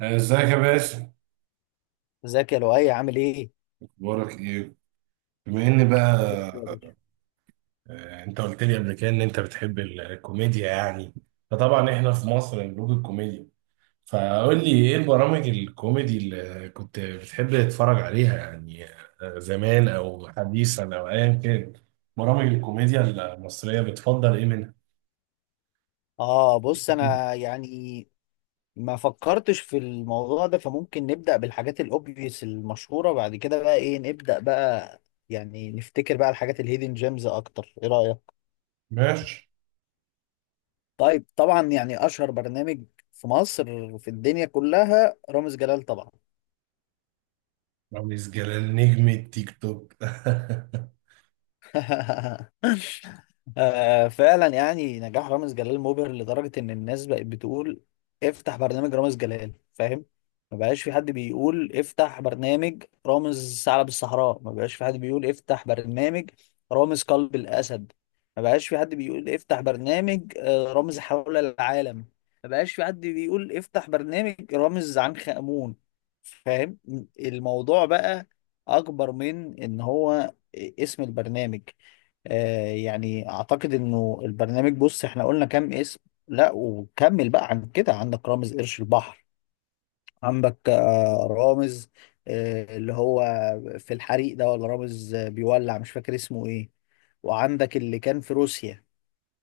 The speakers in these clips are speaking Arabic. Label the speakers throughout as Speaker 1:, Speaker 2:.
Speaker 1: ازيك يا باسم؟
Speaker 2: ازيك يا لؤي؟ عامل ايه؟
Speaker 1: اخبارك ايه؟ بما ان بقى انت قلت لي قبل كده ان انت بتحب الكوميديا يعني. فطبعا احنا في مصر نضوج الكوميديا، فقول لي ايه البرامج الكوميدي اللي كنت بتحب تتفرج عليها يعني. زمان او حديثا او ايا كان، برامج الكوميديا المصرية بتفضل ايه منها؟
Speaker 2: اه بص انا يعني ما فكرتش في الموضوع ده، فممكن نبدأ بالحاجات الاوبفيس المشهورة، بعد كده بقى ايه نبدأ بقى، يعني نفتكر بقى الحاجات الهيدن جيمز اكتر، ايه رأيك؟
Speaker 1: ماشي.
Speaker 2: طيب، طبعا يعني اشهر برنامج في مصر، في الدنيا كلها، رامز جلال طبعا.
Speaker 1: رامز جلال نجم التيك توك.
Speaker 2: آه، فعلا يعني نجاح رامز جلال مبهر لدرجة إن الناس بقت بتقول افتح برنامج رامز جلال، فاهم؟ ما بقاش في حد بيقول افتح برنامج رامز ثعلب الصحراء، ما بقاش في حد بيقول افتح برنامج رامز قلب الأسد، ما بقاش في حد بيقول افتح برنامج رامز حول العالم، ما بقاش في حد بيقول افتح برنامج رامز عنخ آمون، فاهم؟ الموضوع بقى أكبر من إن هو اسم البرنامج. آه يعني اعتقد انه البرنامج، بص احنا قلنا كام اسم؟ لا وكمل بقى عن كده: عندك رامز قرش البحر، عندك آه رامز، آه اللي هو في الحريق ده، ولا رامز بيولع، مش فاكر اسمه ايه. وعندك اللي كان في روسيا،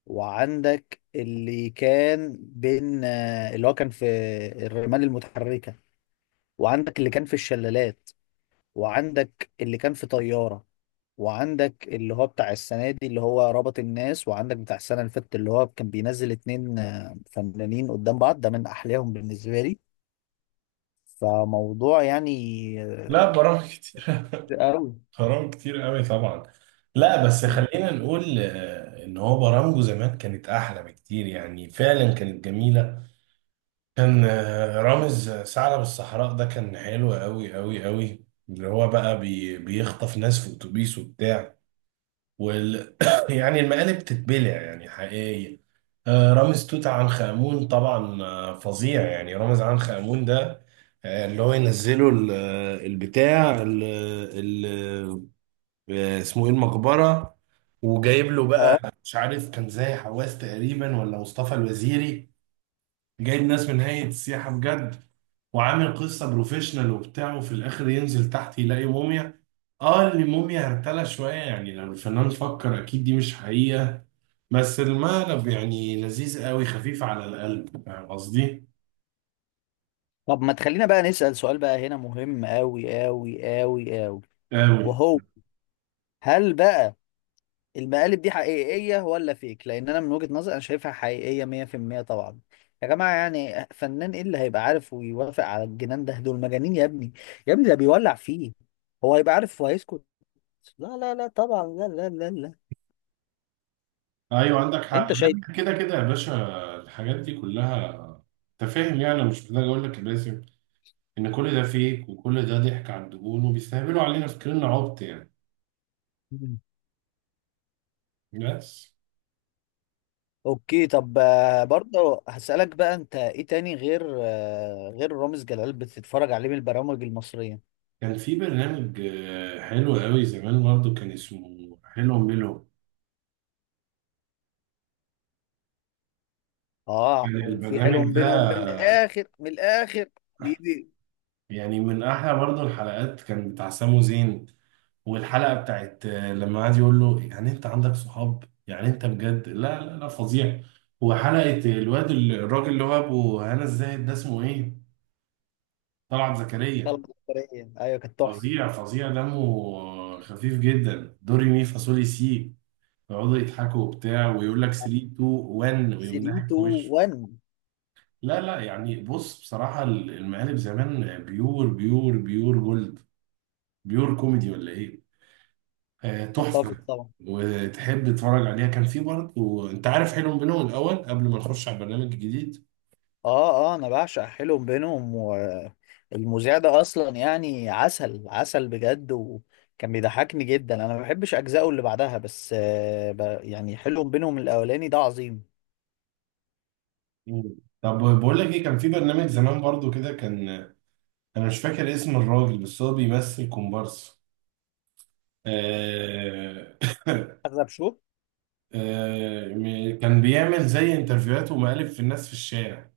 Speaker 2: وعندك اللي كان بين اللي هو كان في الرمال المتحركة، وعندك اللي كان في الشلالات، وعندك اللي كان في طيارة، وعندك اللي هو بتاع السنة دي اللي هو ربط الناس، وعندك بتاع السنة اللي فاتت اللي هو كان بينزل اتنين فنانين قدام بعض، ده من أحلاهم بالنسبة لي. فموضوع يعني
Speaker 1: لا،
Speaker 2: آه،
Speaker 1: برامج كتير.
Speaker 2: كتير قوي.
Speaker 1: حرام، كتير قوي طبعا. لا بس
Speaker 2: مم.
Speaker 1: خلينا نقول ان هو برامجه زمان كانت احلى بكتير، يعني فعلا كانت جميله. كان رامز ثعلب الصحراء ده كان حلو قوي قوي قوي، اللي هو بقى بيخطف ناس في اتوبيس وبتاع، وال يعني المقالب تتبلع يعني حقيقي. رامز توت عنخ آمون طبعا، فظيع يعني رامز عنخ آمون ده. اللي هو ينزله البتاع اسمه ايه، المقبرة، وجايب له بقى،
Speaker 2: اه
Speaker 1: مش عارف كان زي حواس تقريبا ولا مصطفى الوزيري. جايب ناس من هيئة السياحة بجد، وعامل قصة بروفيشنال وبتاع، وفي الآخر ينزل تحت يلاقي موميا. اه اللي موميا هرتلة شوية، يعني لو الفنان فكر أكيد دي مش حقيقة. بس المقلب يعني لذيذ قوي، خفيف على القلب، فاهم قصدي؟
Speaker 2: طب ما تخلينا بقى نسأل سؤال بقى هنا مهم قوي قوي قوي قوي،
Speaker 1: قوي.
Speaker 2: وهو هل بقى المقالب دي حقيقية ولا فيك؟ لأن أنا من وجهة نظري أنا شايفها حقيقية 100% طبعا، يا جماعة. يعني فنان إيه اللي هيبقى عارف ويوافق على الجنان ده؟ دول مجانين يا ابني، يا ابني ده بيولع فيه. هو هيبقى عارف وهيسكت؟ لا لا لا طبعا، لا لا لا لا.
Speaker 1: أيوه عندك حق،
Speaker 2: أنت شايف.
Speaker 1: لا كده كده يا باشا. الحاجات دي كلها، أنت فاهم، يعني أنا مش محتاج أقول لك يا باسم ان كل ده فيك، وكل ده ضحك على الدهون وبيستهبلوا علينا فاكريننا عبط يعني.
Speaker 2: مم.
Speaker 1: بس
Speaker 2: أوكي. طب برضه هسألك بقى، أنت إيه تاني غير غير رامز جلال بتتفرج عليه من البرامج المصرية؟
Speaker 1: كان في برنامج حلو قوي زمان برضو، كان اسمه حلو ميلو.
Speaker 2: آه،
Speaker 1: كان
Speaker 2: وفي
Speaker 1: البرنامج
Speaker 2: حلو بينهم
Speaker 1: ده
Speaker 2: من الآخر من الآخر. بيدي
Speaker 1: يعني من احلى، برضو الحلقات كان بتاع سامو زين، والحلقة بتاعت لما قعد يقول له، يعني انت عندك صحاب، يعني انت بجد، لا لا لا، فظيع. وحلقة الواد الراجل اللي هو ابو هنا الزاهد، ده اسمه ايه، طلعت زكريا.
Speaker 2: خلق. أيوه كانت تحفة.
Speaker 1: فظيع فظيع، دمه خفيف جدا، دوري مي فاصولي سي. يقعدوا يضحكوا وبتاع، ويقول لك 3 2 1، ويقوم
Speaker 2: 3 2
Speaker 1: ضاحك في وشه.
Speaker 2: 1.
Speaker 1: لا لا، يعني بص، بصراحة المقالب زمان بيور بيور بيور جولد، بيور كوميدي ولا ايه، تحفة،
Speaker 2: اتفق طبعا.
Speaker 1: وتحب تتفرج عليها. كان في برضه، انت عارف، حلم بنو الاول، قبل ما نخش على البرنامج الجديد.
Speaker 2: اه اه، انا بعشق حلو بينهم، والمذيع ده اصلا يعني عسل عسل بجد، وكان بيضحكني جدا. انا ما بحبش اجزائه اللي بعدها، بس آه يعني حلو بينهم الاولاني ده عظيم.
Speaker 1: مم. طب بقول لك ايه، كان في برنامج زمان برضه كده، كان انا مش فاكر اسم الراجل، بس هو بيمثل كومبارس. آه
Speaker 2: اغلب شو،
Speaker 1: كان بيعمل زي انترفيوهات ومقالب في الناس في الشارع،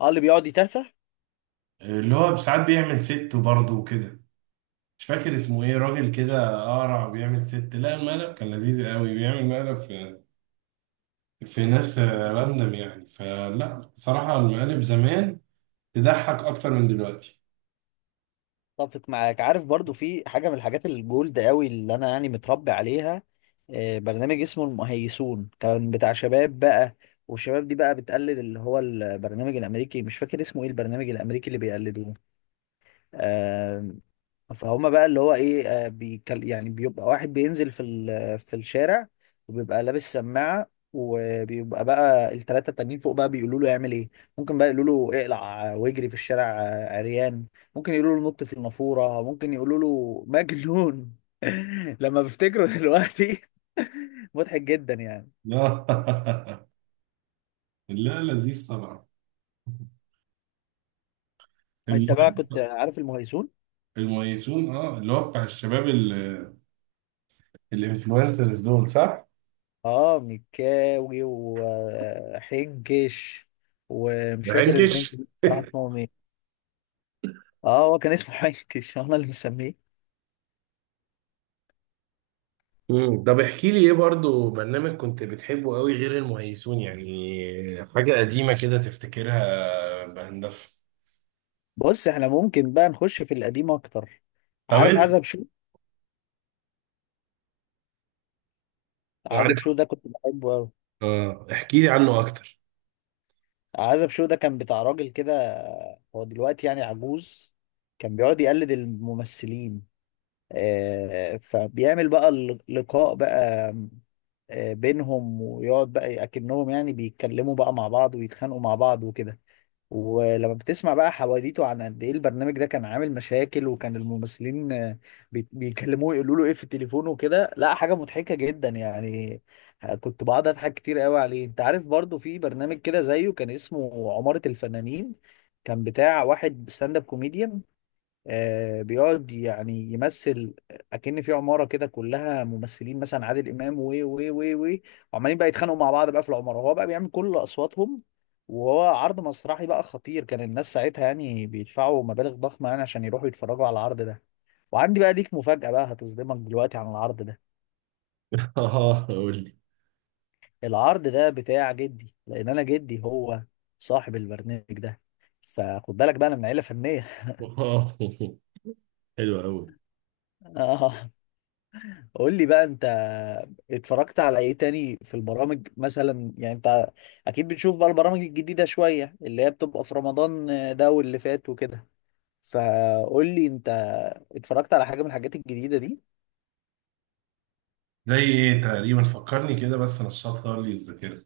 Speaker 2: اه اللي بيقعد يتهته.
Speaker 1: اللي هو ساعات بيعمل ست برضه وكده. مش فاكر اسمه ايه، راجل كده قارع، بيعمل ست، لا المقلب كان لذيذ قوي، بيعمل مقلب في في ناس راندم يعني، فلا بصراحة المقالب زمان تضحك اكتر من دلوقتي.
Speaker 2: اتفق معاك. عارف برضو في حاجة من الحاجات الجولد قوي اللي انا يعني متربي عليها، برنامج اسمه المهيسون، كان بتاع شباب بقى. والشباب دي بقى بتقلد اللي هو البرنامج الامريكي، مش فاكر اسمه ايه البرنامج الامريكي اللي بيقلدوه. آم، فهم بقى اللي هو ايه، بيكل يعني، بيبقى واحد بينزل في الشارع، وبيبقى لابس سماعة، وبيبقى بقى التلاتة التانيين فوق بقى بيقولوا له يعمل ايه. ممكن بقى يقولوا له اقلع واجري في الشارع عريان، ممكن يقولوا له نط في النافورة، ممكن يقولوا له مجنون. لما بفتكره دلوقتي، مضحك جدا يعني.
Speaker 1: لا لا لذيذ طبعا.
Speaker 2: انت
Speaker 1: المهم،
Speaker 2: بقى كنت عارف المهيسون؟
Speaker 1: الميسون، اه اللي هو بتاع الشباب الانفلونسرز دول، صح؟
Speaker 2: اه مكاوي وحنكش، ومش
Speaker 1: ما.
Speaker 2: فاكر الاتنين كانوا بصراحة اسمهم ايه. اه هو كان اسمه حنكش، انا اللي مسميه.
Speaker 1: طب احكي لي ايه برضو برنامج كنت بتحبه قوي غير المهيسون، يعني حاجة قديمة كده تفتكرها بهندسة.
Speaker 2: بص احنا ممكن بقى نخش في القديم اكتر.
Speaker 1: طب
Speaker 2: عارف
Speaker 1: انت
Speaker 2: عزب شو؟ عزب
Speaker 1: عارف.
Speaker 2: شو ده كنت بحبه قوي.
Speaker 1: اه احكي لي عنه اكتر.
Speaker 2: عزب شو ده كان بتاع راجل كده، هو دلوقتي يعني عجوز، كان بيقعد يقلد الممثلين. آه، فبيعمل بقى اللقاء بقى بينهم، ويقعد بقى اكنهم يعني بيتكلموا بقى مع بعض ويتخانقوا مع بعض وكده. ولما بتسمع بقى حواديته عن قد ايه البرنامج ده كان عامل مشاكل، وكان الممثلين بيكلموه يقولوا له ايه في التليفون وكده، لا حاجة مضحكة جدا يعني. كنت بقعد اضحك كتير قوي عليه. انت عارف برضو في برنامج كده زيه كان اسمه عمارة الفنانين، كان بتاع واحد ستاند اب كوميديان، بيقعد يعني يمثل اكن في عماره كده كلها ممثلين، مثلا عادل امام و وعمالين بقى يتخانقوا مع بعض بقى في العماره، وهو بقى بيعمل كل اصواتهم، وهو عرض مسرحي بقى خطير، كان الناس ساعتها يعني بيدفعوا مبالغ ضخمه يعني عشان يروحوا يتفرجوا على العرض ده. وعندي بقى ليك مفاجاه بقى هتصدمك دلوقتي عن العرض ده:
Speaker 1: اه قول لي.
Speaker 2: العرض ده بتاع جدي، لان انا جدي هو صاحب البرنامج ده، فخد بالك بقى انا من عيله فنيه.
Speaker 1: اه حلو قوي.
Speaker 2: قول لي بقى انت، اتفرجت على ايه تاني في البرامج مثلا؟ يعني انت اكيد بتشوف بقى البرامج الجديدة شوية اللي هي بتبقى في رمضان ده واللي فات وكده، فقول لي انت اتفرجت على حاجة من الحاجات الجديدة دي.
Speaker 1: زي ايه تقريبا؟ فكرني كده بس، نشطها لي الذاكرة.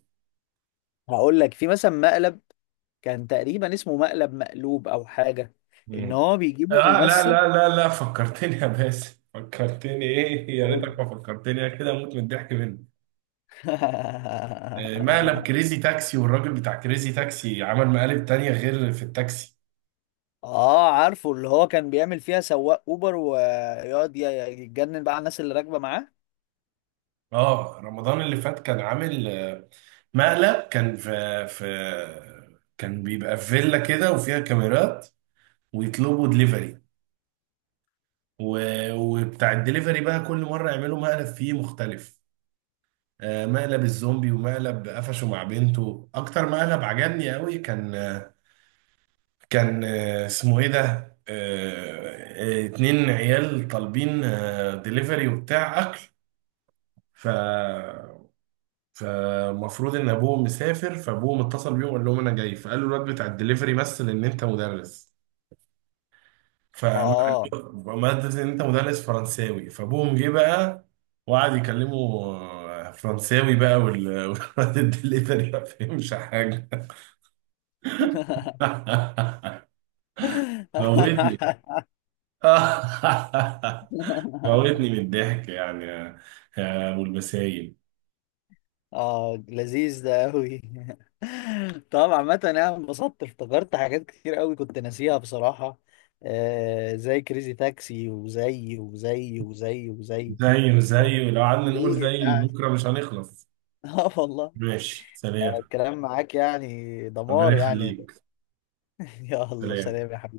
Speaker 2: هقول لك في مثلا مقلب كان تقريبا اسمه مقلب مقلوب او حاجة، ان
Speaker 1: مم.
Speaker 2: هو بيجيبوا
Speaker 1: اه لا
Speaker 2: ممثل.
Speaker 1: لا لا لا، فكرتني يا باسم، فكرتني ايه، يا
Speaker 2: قول لي.
Speaker 1: ريتك ما فكرتني، انا كده اموت من الضحك منك. مقلب كريزي تاكسي، والراجل بتاع كريزي تاكسي عمل مقالب تانية غير في التاكسي.
Speaker 2: اه عارفه، اللي هو كان بيعمل فيها سواق اوبر ويقعد يتجنن بقى على الناس اللي راكبة معاه.
Speaker 1: اه رمضان اللي فات كان عامل مقلب، كان في في، كان بيبقى في فيلا كده وفيها كاميرات، ويطلبوا دليفري، وبتاع الدليفري بقى كل مرة يعملوا مقلب فيه مختلف، مقلب الزومبي، ومقلب قفشه مع بنته. اكتر مقلب عجبني قوي كان اسمه ايه ده، اتنين عيال طالبين دليفري وبتاع اكل، ف فمفروض ان ابوه مسافر، فابوه متصل بيه وقال لهم انا جاي، فقال له الواد بتاع الدليفري: مثل ان انت مدرس. فما قال
Speaker 2: اه.
Speaker 1: له، ما قال ان انت مدرس فرنساوي، فابوهم جه بقى وقعد يكلمه فرنساوي بقى، والواد الدليفري ما فهمش حاجه. موتني. موتني من الضحك، يعني يا، يا ابو البسايل.
Speaker 2: اه لذيذ ده قوي. طبعا عامة انا انبسطت، افتكرت حاجات كتير قوي كنت ناسيها بصراحة، آه زي كريزي تاكسي وزي وزي وزي وزي
Speaker 1: زي لو قعدنا نقول
Speaker 2: ايه
Speaker 1: زي
Speaker 2: يعني.
Speaker 1: لبكره مش هنخلص.
Speaker 2: اه والله.
Speaker 1: ماشي، سلام.
Speaker 2: الكلام معاك يعني
Speaker 1: ربنا
Speaker 2: دمار يعني.
Speaker 1: يخليك.
Speaker 2: يلا
Speaker 1: سلام.
Speaker 2: سلام يا حبيبي.